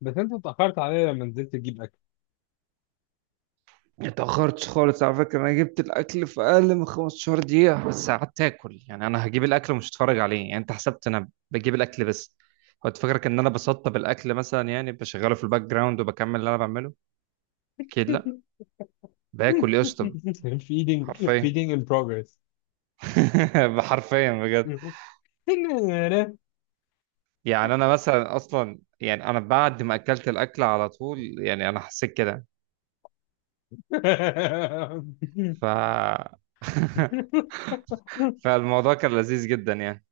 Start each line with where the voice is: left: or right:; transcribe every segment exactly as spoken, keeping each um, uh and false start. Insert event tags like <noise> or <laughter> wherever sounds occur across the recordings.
left: بس انت اتأخرت عليا لما نزلت تجيب اكل.
right: اتأخرتش خالص على فكرة، أنا جبت الأكل في أقل من 15 دقيقة، بس قعدت آكل. يعني أنا هجيب الأكل ومش هتفرج عليه. يعني أنت حسبت أنا بجيب الأكل بس، كنت فاكرك إن أنا بسطب الأكل مثلا، يعني بشغله في الباك جراوند وبكمل اللي أنا بعمله. أكيد لأ.
left: <laughs>
right: باكل يا اسطى،
left: feeding
right: حرفيا.
left: feeding in progress.
right: <laughs> حرفيا بجد.
left: <laughs>
right: يعني أنا مثلا أصلا، يعني أنا بعد ما أكلت الأكل على طول، يعني أنا حسيت كده. ف <laughs> فالموضوع كان لذيذ جدا يعني.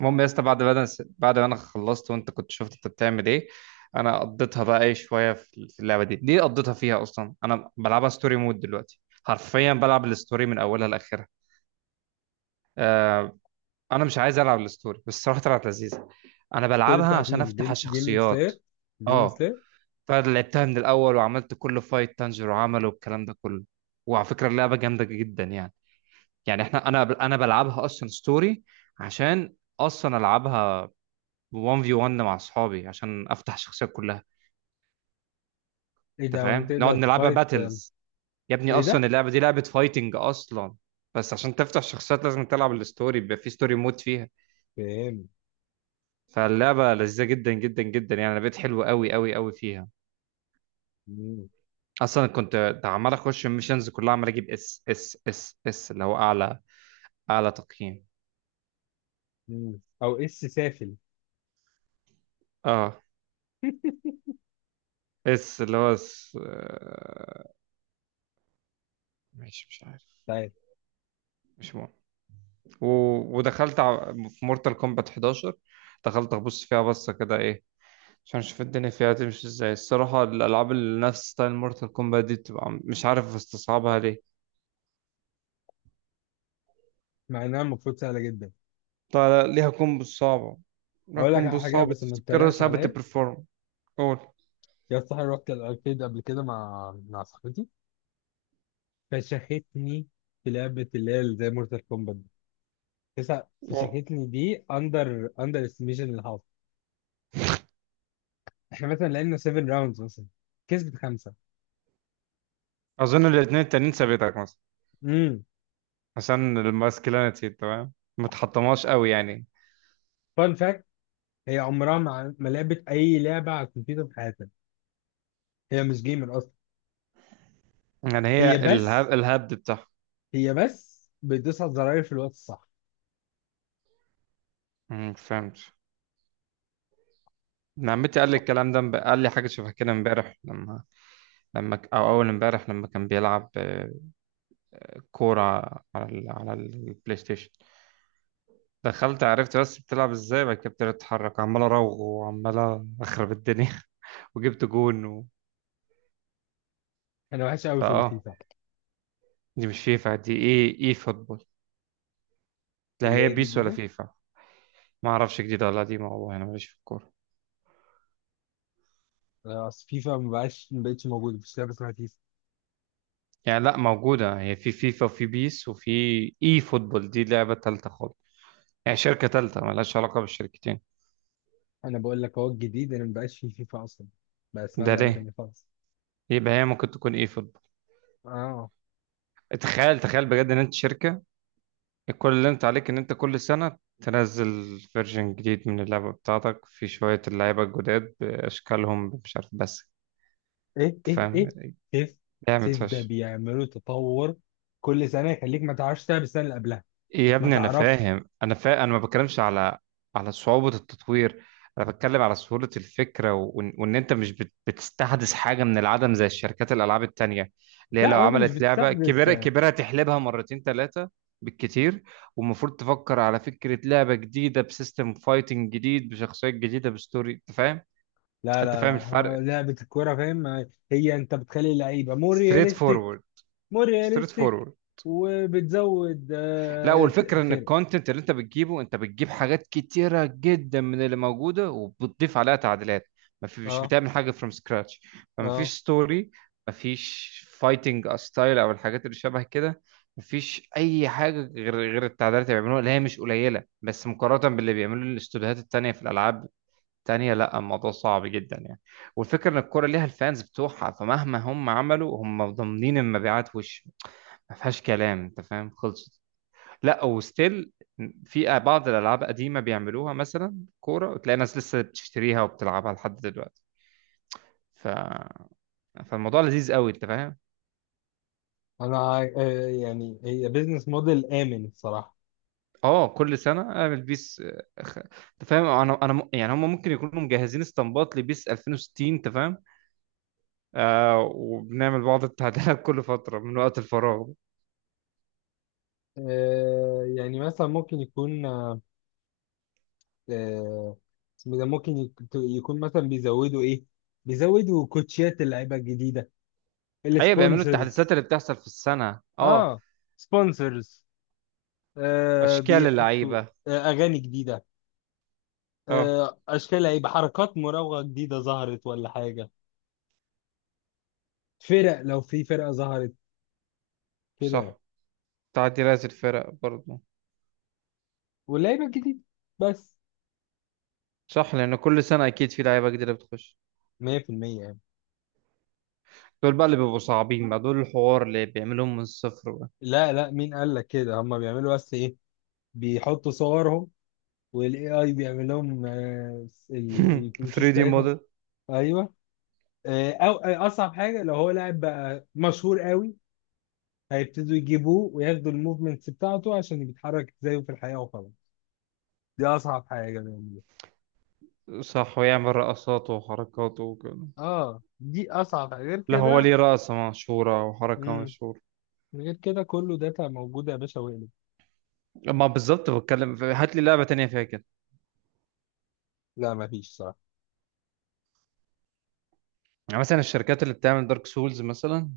right: المهم يا اسطى، بعد ما انا بعد ما انا خلصت، وانت كنت شفت انت بتعمل ايه. انا قضيتها بقى ايه شويه في في اللعبه دي دي، قضيتها فيها. اصلا انا بلعبها ستوري مود دلوقتي، حرفيا بلعب الستوري من اولها لاخرها. آه، انا مش عايز العب الستوري بس، الصراحه طلعت لذيذه. انا
left: الستوري
right: بلعبها
left: بتاعت
right: عشان
left: مين؟
right: افتح
left: جيم- جيمين
right: الشخصيات.
left: سلاير. جيمين
right: اه.
left: سلاير.
right: فلعبتها من الاول وعملت كل فايت تانجير وعمله والكلام ده كله. وعلى فكره اللعبه جامده جدا يعني. يعني احنا انا انا بلعبها اصلا ستوري، عشان اصلا العبها واحد في واحد مع اصحابي عشان افتح الشخصيات كلها.
left: ايه
right: انت
left: ده وانت
right: فاهم؟ نقعد
left: تقدر
right: نلعبها
left: تفايت أم،
right: باتلز. يا ابني
left: ايه
right: اصلا
left: ده؟
right: اللعبه دي لعبه فايتنج اصلا. بس عشان تفتح الشخصيات لازم تلعب الستوري، بيبقى في ستوري مود فيها.
left: فاهم.
right: فاللعبه لذيذه جدا جدا جدا يعني. انا بقيت حلو قوي قوي قوي فيها.
left: مم.
right: اصلا كنت عمال اخش الميشنز كلها، عمال اجيب اس اس اس اس اللي هو اعلى اعلى تقييم.
left: مم. او اس سافل مش
right: اه. اس اللي هو اس. آه، ماشي، مش عارف.
left: عارف.
right: مش مهم. و... ودخلت ع- في مورتال كومبات احداشر. دخلت ابص فيها بصه كده، ايه عشان اشوف الدنيا فيها تمشي ازاي. الصراحة الالعاب اللي نفس ستايل مورتال كومبات دي بتبقى مش عارف استصعبها ليه.
left: مع انها المفروض سهله جدا.
right: طيب، ليها كومبو صعبة. ليها
left: اقول لك
right: كومبو
left: على حاجه
right: صعبة
left: بس ما
right: تفتكرها
left: تتريقش
right: صعبة
left: عليا.
right: تبرفورم. قول.
left: يا صاحبي رحت الاركيد قبل كده مع مع صاحبتي فشختني في لعبه اللي هي زي مورتال كومبات تسع.
right: قول.
left: فشختني دي اندر اندر استيميشن للهاف. احنا مثلا لعبنا سبع راوندز مثلا، كسبت خمسه.
right: اظن الاثنين التانيين ثابتك مثلا،
left: امم
right: عشان الماسكلينيتي تمام ما تحطمهاش قوي يعني.
left: فان فاكت، هي عمرها ما ما لعبت اي لعبه على الكمبيوتر في حياتها. هي مش جيمر اصلا.
right: يعني هي
left: هي بس
right: الهاب الهبد بتاعها.
left: هي بس بتدوس على الزراير في الوقت الصح.
right: أمم، فهمت. ابن عمتي قال لي الكلام ده، امب- قال لي حاجه شبه كده امبارح، لما لما ك- او اول امبارح لما كان بيلعب آه، كوره على ال... على البلاي ستيشن. دخلت عرفت بس بتلعب ازاي، بعد كده ابتديت اتحرك عمال اراوغ وعمال اخرب الدنيا. <laughs> وجبت جون و...
left: انا وحش قوي في
right: فاه.
left: الفيفا،
right: دي مش فيفا، دي ايه ايه فوتبول. لا،
left: اللي
right: هي
left: هي
right: بيس ولا
left: الجديده.
right: فيفا؟ ما اعرفش جديده ولا قديمه، والله انا ماليش في الكوره.
left: آه، اصل فيفا ما بقاش ما بقتش موجوده، مش لعبه اسمها فيفا.
right: يعني لا، موجوده هي في فيفا وفي بيس وفي اي فوتبول. دي لعبه تالته خالص، يعني شركه تالته مالهاش علاقه بالشركتين.
left: انا بقول لك هو الجديد، انا ما بقاش في فيفا اصلا، بقى اسمها
right: ده
left: لعبه
right: ليه؟
left: تانيه خالص.
right: يبقى هي ممكن تكون اي فوتبول.
left: اه.
right: تخيل تخيل بجد ان انت شركه، كل اللي انت عليك ان انت كل سنة تنزل فيرجن جديد من اللعبة بتاعتك، في شوية اللعيبة الجداد بأشكالهم مش عارف بس.
left: ايه
right: انت
left: ايه
right: فاهم؟
left: ايه. سيف
right: لعبة
left: سيف ده
right: فشخ.
left: بيعملوا تطور كل سنه، يخليك ما تعرفش تلعب السنه اللي قبلها.
right: يا
left: ما
right: ابني انا
left: تعرفش.
right: فاهم، انا فا... انا ما بتكلمش على على صعوبة التطوير. انا بتكلم على سهولة الفكرة و... وان وإن انت مش بت... بتستحدث حاجة من العدم زي الشركات الالعاب التانية، اللي هي
left: لا،
right: لو
left: وانت مش
right: عملت لعبة
left: بتستحدث.
right: كبيرة كبيرة تحلبها مرتين ثلاثة بالكتير. والمفروض تفكر على فكرة لعبة جديدة بسيستم فايتنج جديد بشخصيات جديدة بستوري. انت فاهم؟
left: لا
right: انت
left: لا لا،
right: فاهم
left: ها،
right: الفرق؟
left: لعبه الكوره فاهم. هي انت بتخلي اللعيبه مور
right: ستريت
left: رياليستيك.
right: فورورد.
left: مور
right: ستريت
left: رياليستيك.
right: فورورد.
left: وبتزود
right: لا،
left: آه،
right: والفكرة ان
left: فرق.
right: الكونتنت اللي انت بتجيبه، انت بتجيب حاجات كتيرة جدا من اللي موجودة وبتضيف عليها تعديلات. ما في، مش
left: اه
right: بتعمل حاجة فروم سكراتش. فما فيش
left: اه.
right: ستوري، ما فيش فايتنج ستايل او الحاجات اللي شبه كده. ما فيش اي حاجة غير غير التعديلات اللي بيعملوها، اللي هي مش قليلة بس مقارنة باللي بيعملوه الاستوديوهات التانية في الالعاب التانية. لا الموضوع صعب جدا يعني. والفكرة ان الكورة ليها الفانز بتوعها، فمهما هم عملوا هم ضامنين المبيعات. وش ما فيهاش كلام. انت فاهم؟ خلصت. لا، وستيل في بعض الالعاب قديمه بيعملوها مثلا كوره، وتلاقي ناس لسه بتشتريها وبتلعبها لحد دلوقتي. ف... فالموضوع لذيذ قوي. انت فاهم؟
left: انا عاي- آه، يعني هي بيزنس موديل امن الصراحه.
right: اه، كل سنه اعمل بيس. أخ- انت فاهم، انا انا م- يعني هم ممكن يكونوا مجهزين اسطمبات لبيس الفين وستين. انت فاهم؟ آه وبنعمل بعض التعديلات <laughs> كل فتره من وقت الفراغ.
left: آه، يعني مثلا ممكن يكون آه، آه، اسمه ده ممكن يك- يكون مثلا بيزودوا ايه، بيزودوا كوتشيات اللعيبه الجديده،
right: ايوه بيعملوا التحديثات
left: السبونسرز.
right: اللي بتحصل في السنه. اه.
left: اه. سبونسرز. آه
right: اشكال
left: بيحطوا.
right: اللعيبه.
left: آه اغاني جديده.
right: اه
left: آه اشكال لعيبه، حركات مراوغه جديده ظهرت ولا حاجه، فرق لو في فرقه ظهرت، كده.
right: صح. تعديلات الفرق برضه.
left: واللعيبه الجديده بس.
right: صح، لان كل سنه اكيد في لعيبه جديده بتخش.
left: ميه في الميه يعني.
right: دول بقى اللي بيبقوا صعبين بقى، دول الحوار اللي بيعملوهم من الصفر بقى.
left: لا لا، مين قال لك كده؟ هم بيعملوا بس ايه؟ بيحطوا صورهم، والاي اي بيعمل لهم آه، ال-
right: <laughs>
left: الوشوش
right: ثري دي
left: بتاعتهم.
right: موديل.
left: ايوه. آه، او آه، اصعب حاجه لو هو لاعب بقى مشهور قوي هيبتدوا يجيبوه وياخدوا الموفمنتس بتاعته عشان بيتحرك زيه في الحياه وخلاص. دي اصعب حاجه بيعملوها.
right: صح، ويعمل رقصات وحركات وكده.
left: اه، دي اصعب حاجه غير
right: لا هو
left: كده.
right: ليه رقصة مشهورة وحركة
left: امم
right: مشهورة.
left: غير كده كله داتا موجوده يا باشا وقلب.
right: ما بالظبط، بتكلم في- هات لي لعبة تانية فيها كده.
left: لا مفيش صراحه.
right: يعني مثلا الشركات اللي بتعمل دارك سولز مثلا.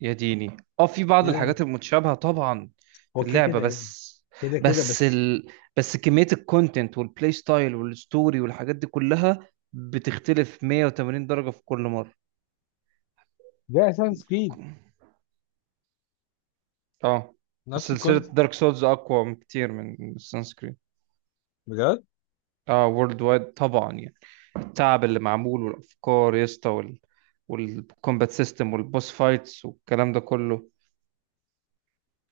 right: يا ديني اه، في بعض
left: يا لا.
right: الحاجات المتشابهة طبعا في
left: هو كده
right: اللعبة
left: كده يا ابني،
right: بس.
left: كده كده
right: بس
left: بس.
right: ال... بس كمية الكونتنت والبلاي ستايل والستوري والحاجات دي كلها بتختلف 180 درجة في كل
left: ده اساس كريد،
right: مرة. اه. بس
left: نفس
right: سلسلة
left: الكونسيبت.
right: دارك سولز أقوى بكتير من السانسكرين.
left: بجد
right: اه، وورلد وايد طبعا يعني. التعب اللي معمول والأفكار يا اسطى، وال... والكومبات سيستم والبوس فايتس والكلام ده كله.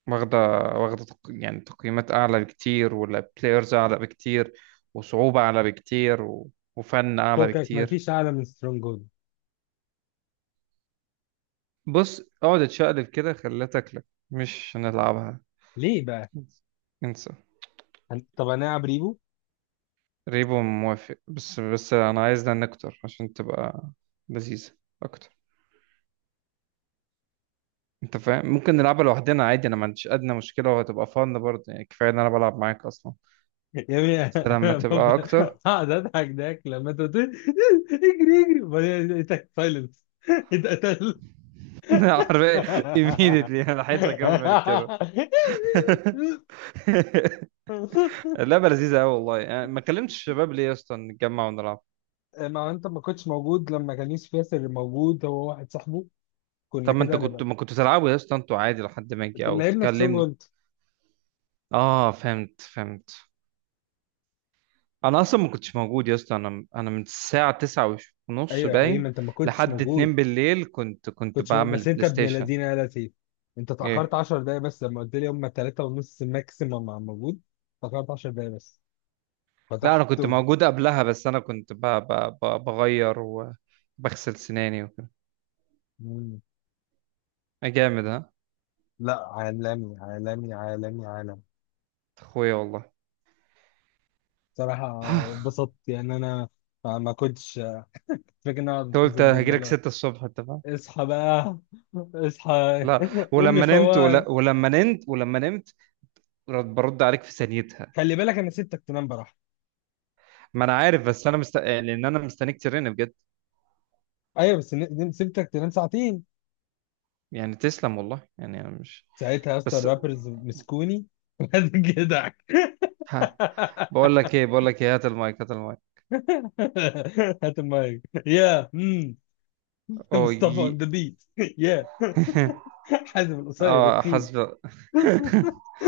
right: واخدة واخدة تق... يعني تقييمات أعلى بكتير، والبلايرز أعلى بكتير، وصعوبة أعلى بكتير، و... وفن أعلى
left: فكك
right: بكتير.
left: مفيش اعلى من سترونج هولد.
right: بص اقعد اتشقلب كده خليها تاكلك. مش هنلعبها.
left: ليه بقى؟
right: انسى.
left: هن- طب هنلعب ريبو.
right: ريبو موافق، بس بس انا عايز نان اكتر عشان تبقى لذيذة اكتر. انت فاهم؟ ممكن نلعبها لوحدنا عادي، انا ما عنديش ادنى مشكلة، وهتبقى فن برضه يعني. كفاية ان انا بلعب معاك اصلا.
left: يا ابني
right: بس لما
left: <laughs> بابا.
right: تبقى اكتر.
left: هقعد اضحك ضحك لما انت قلت لي <laughs> اجري، اجري، وبعدين لقيتك سايلنس، اتقتل.
right: <laughs> عارف. immediately انا عايز اكمل كده.
left: <laughs>
right: <laughs> اللعبة لذيذة قوي والله يعني. ما كلمتش الشباب ليه يا اسطى نتجمع ونلعب؟
left: ما هو انت ما كنتش موجود لما كان يوسف ياسر موجود هو واحد صاحبه، كنا
right: طب ما انت
left: كده
right: كنت
left: نبقى.
right: ما كنت تلعبوا يا اسطى انتوا عادي لحد ما اجي او
left: كنا لعبنا سترونج
right: تكلمني.
left: هولد.
right: اه، فهمت فهمت. انا اصلا ما كنتش موجود يا اسطى، انا انا من الساعه تسعة ونص
left: ايوه يا حبيبي، ما
right: باين
left: انت ما كنتش
right: لحد
left: موجود،
right: اتنين بالليل، كنت كنت
left: كنتش موجود.
right: بعمل
left: بس انت
right: بلاي
left: ابن
right: ستيشن.
left: الذين يا لطيف، انت اتاخرت
right: ايه؟
left: 10 دقايق بس لما قلت لي هم تلاته ونص ماكسيمم موجود. اتاخرت 10 دقايق بس
right: لا انا كنت
left: فتحته.
right: موجود قبلها، بس انا كنت ب... ب... ب... بغير وبغسل سناني وكده. آه، جامد ها.
left: لا، عالمي عالمي عالمي عالمي،
right: اخويا والله.
left: صراحة
right: <sighs>
left: اتبسطت يعني أنا. ما ما كنتش فاكر إن أنا
right: انت قلت
left: أتصل بيك بقى
right: هجيلك
left: لا.
right: ستة الصبح انت فاهم.
left: اصحى بقى، اصحى.
right: لا،
left: <laughs> قوم يا
right: ولما نمت
left: فواز.
right: ولا... ولما نمت ولما نمت رد- برد عليك في ثانيتها.
left: خلي بالك أنا سبتك تنام براحة.
right: ما انا عارف، بس انا مست... لان انا مستنيك ترن بجد.
left: أيوة بس ن- سبتك تنام ساعتين.
right: يعني تسلم والله يعني. انا مش.
left: ساعتها يا اسطى
right: بس.
left: الرابرز مسكوني <laughs> وقعدت جدعك.
right: ها. بقول لك ايه، بقول لك ايه، هات المايك هات المايك.
left: <laughs> هات المايك يا مم.
right: اوه
left: مصطفى
right: يي.
left: اون ذا بيت <laughs> يا
right: <laughs>
left: حازم القصير
right: اه
left: تخين.
right: حسب.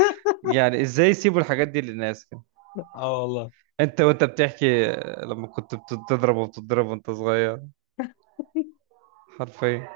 right: <laughs> يعني ازاي يسيبوا الحاجات دي للناس كده!
left: اه والله.
right: انت وانت بتحكي، لما كنت بتضرب وبتضرب وانت صغير، حرفيا.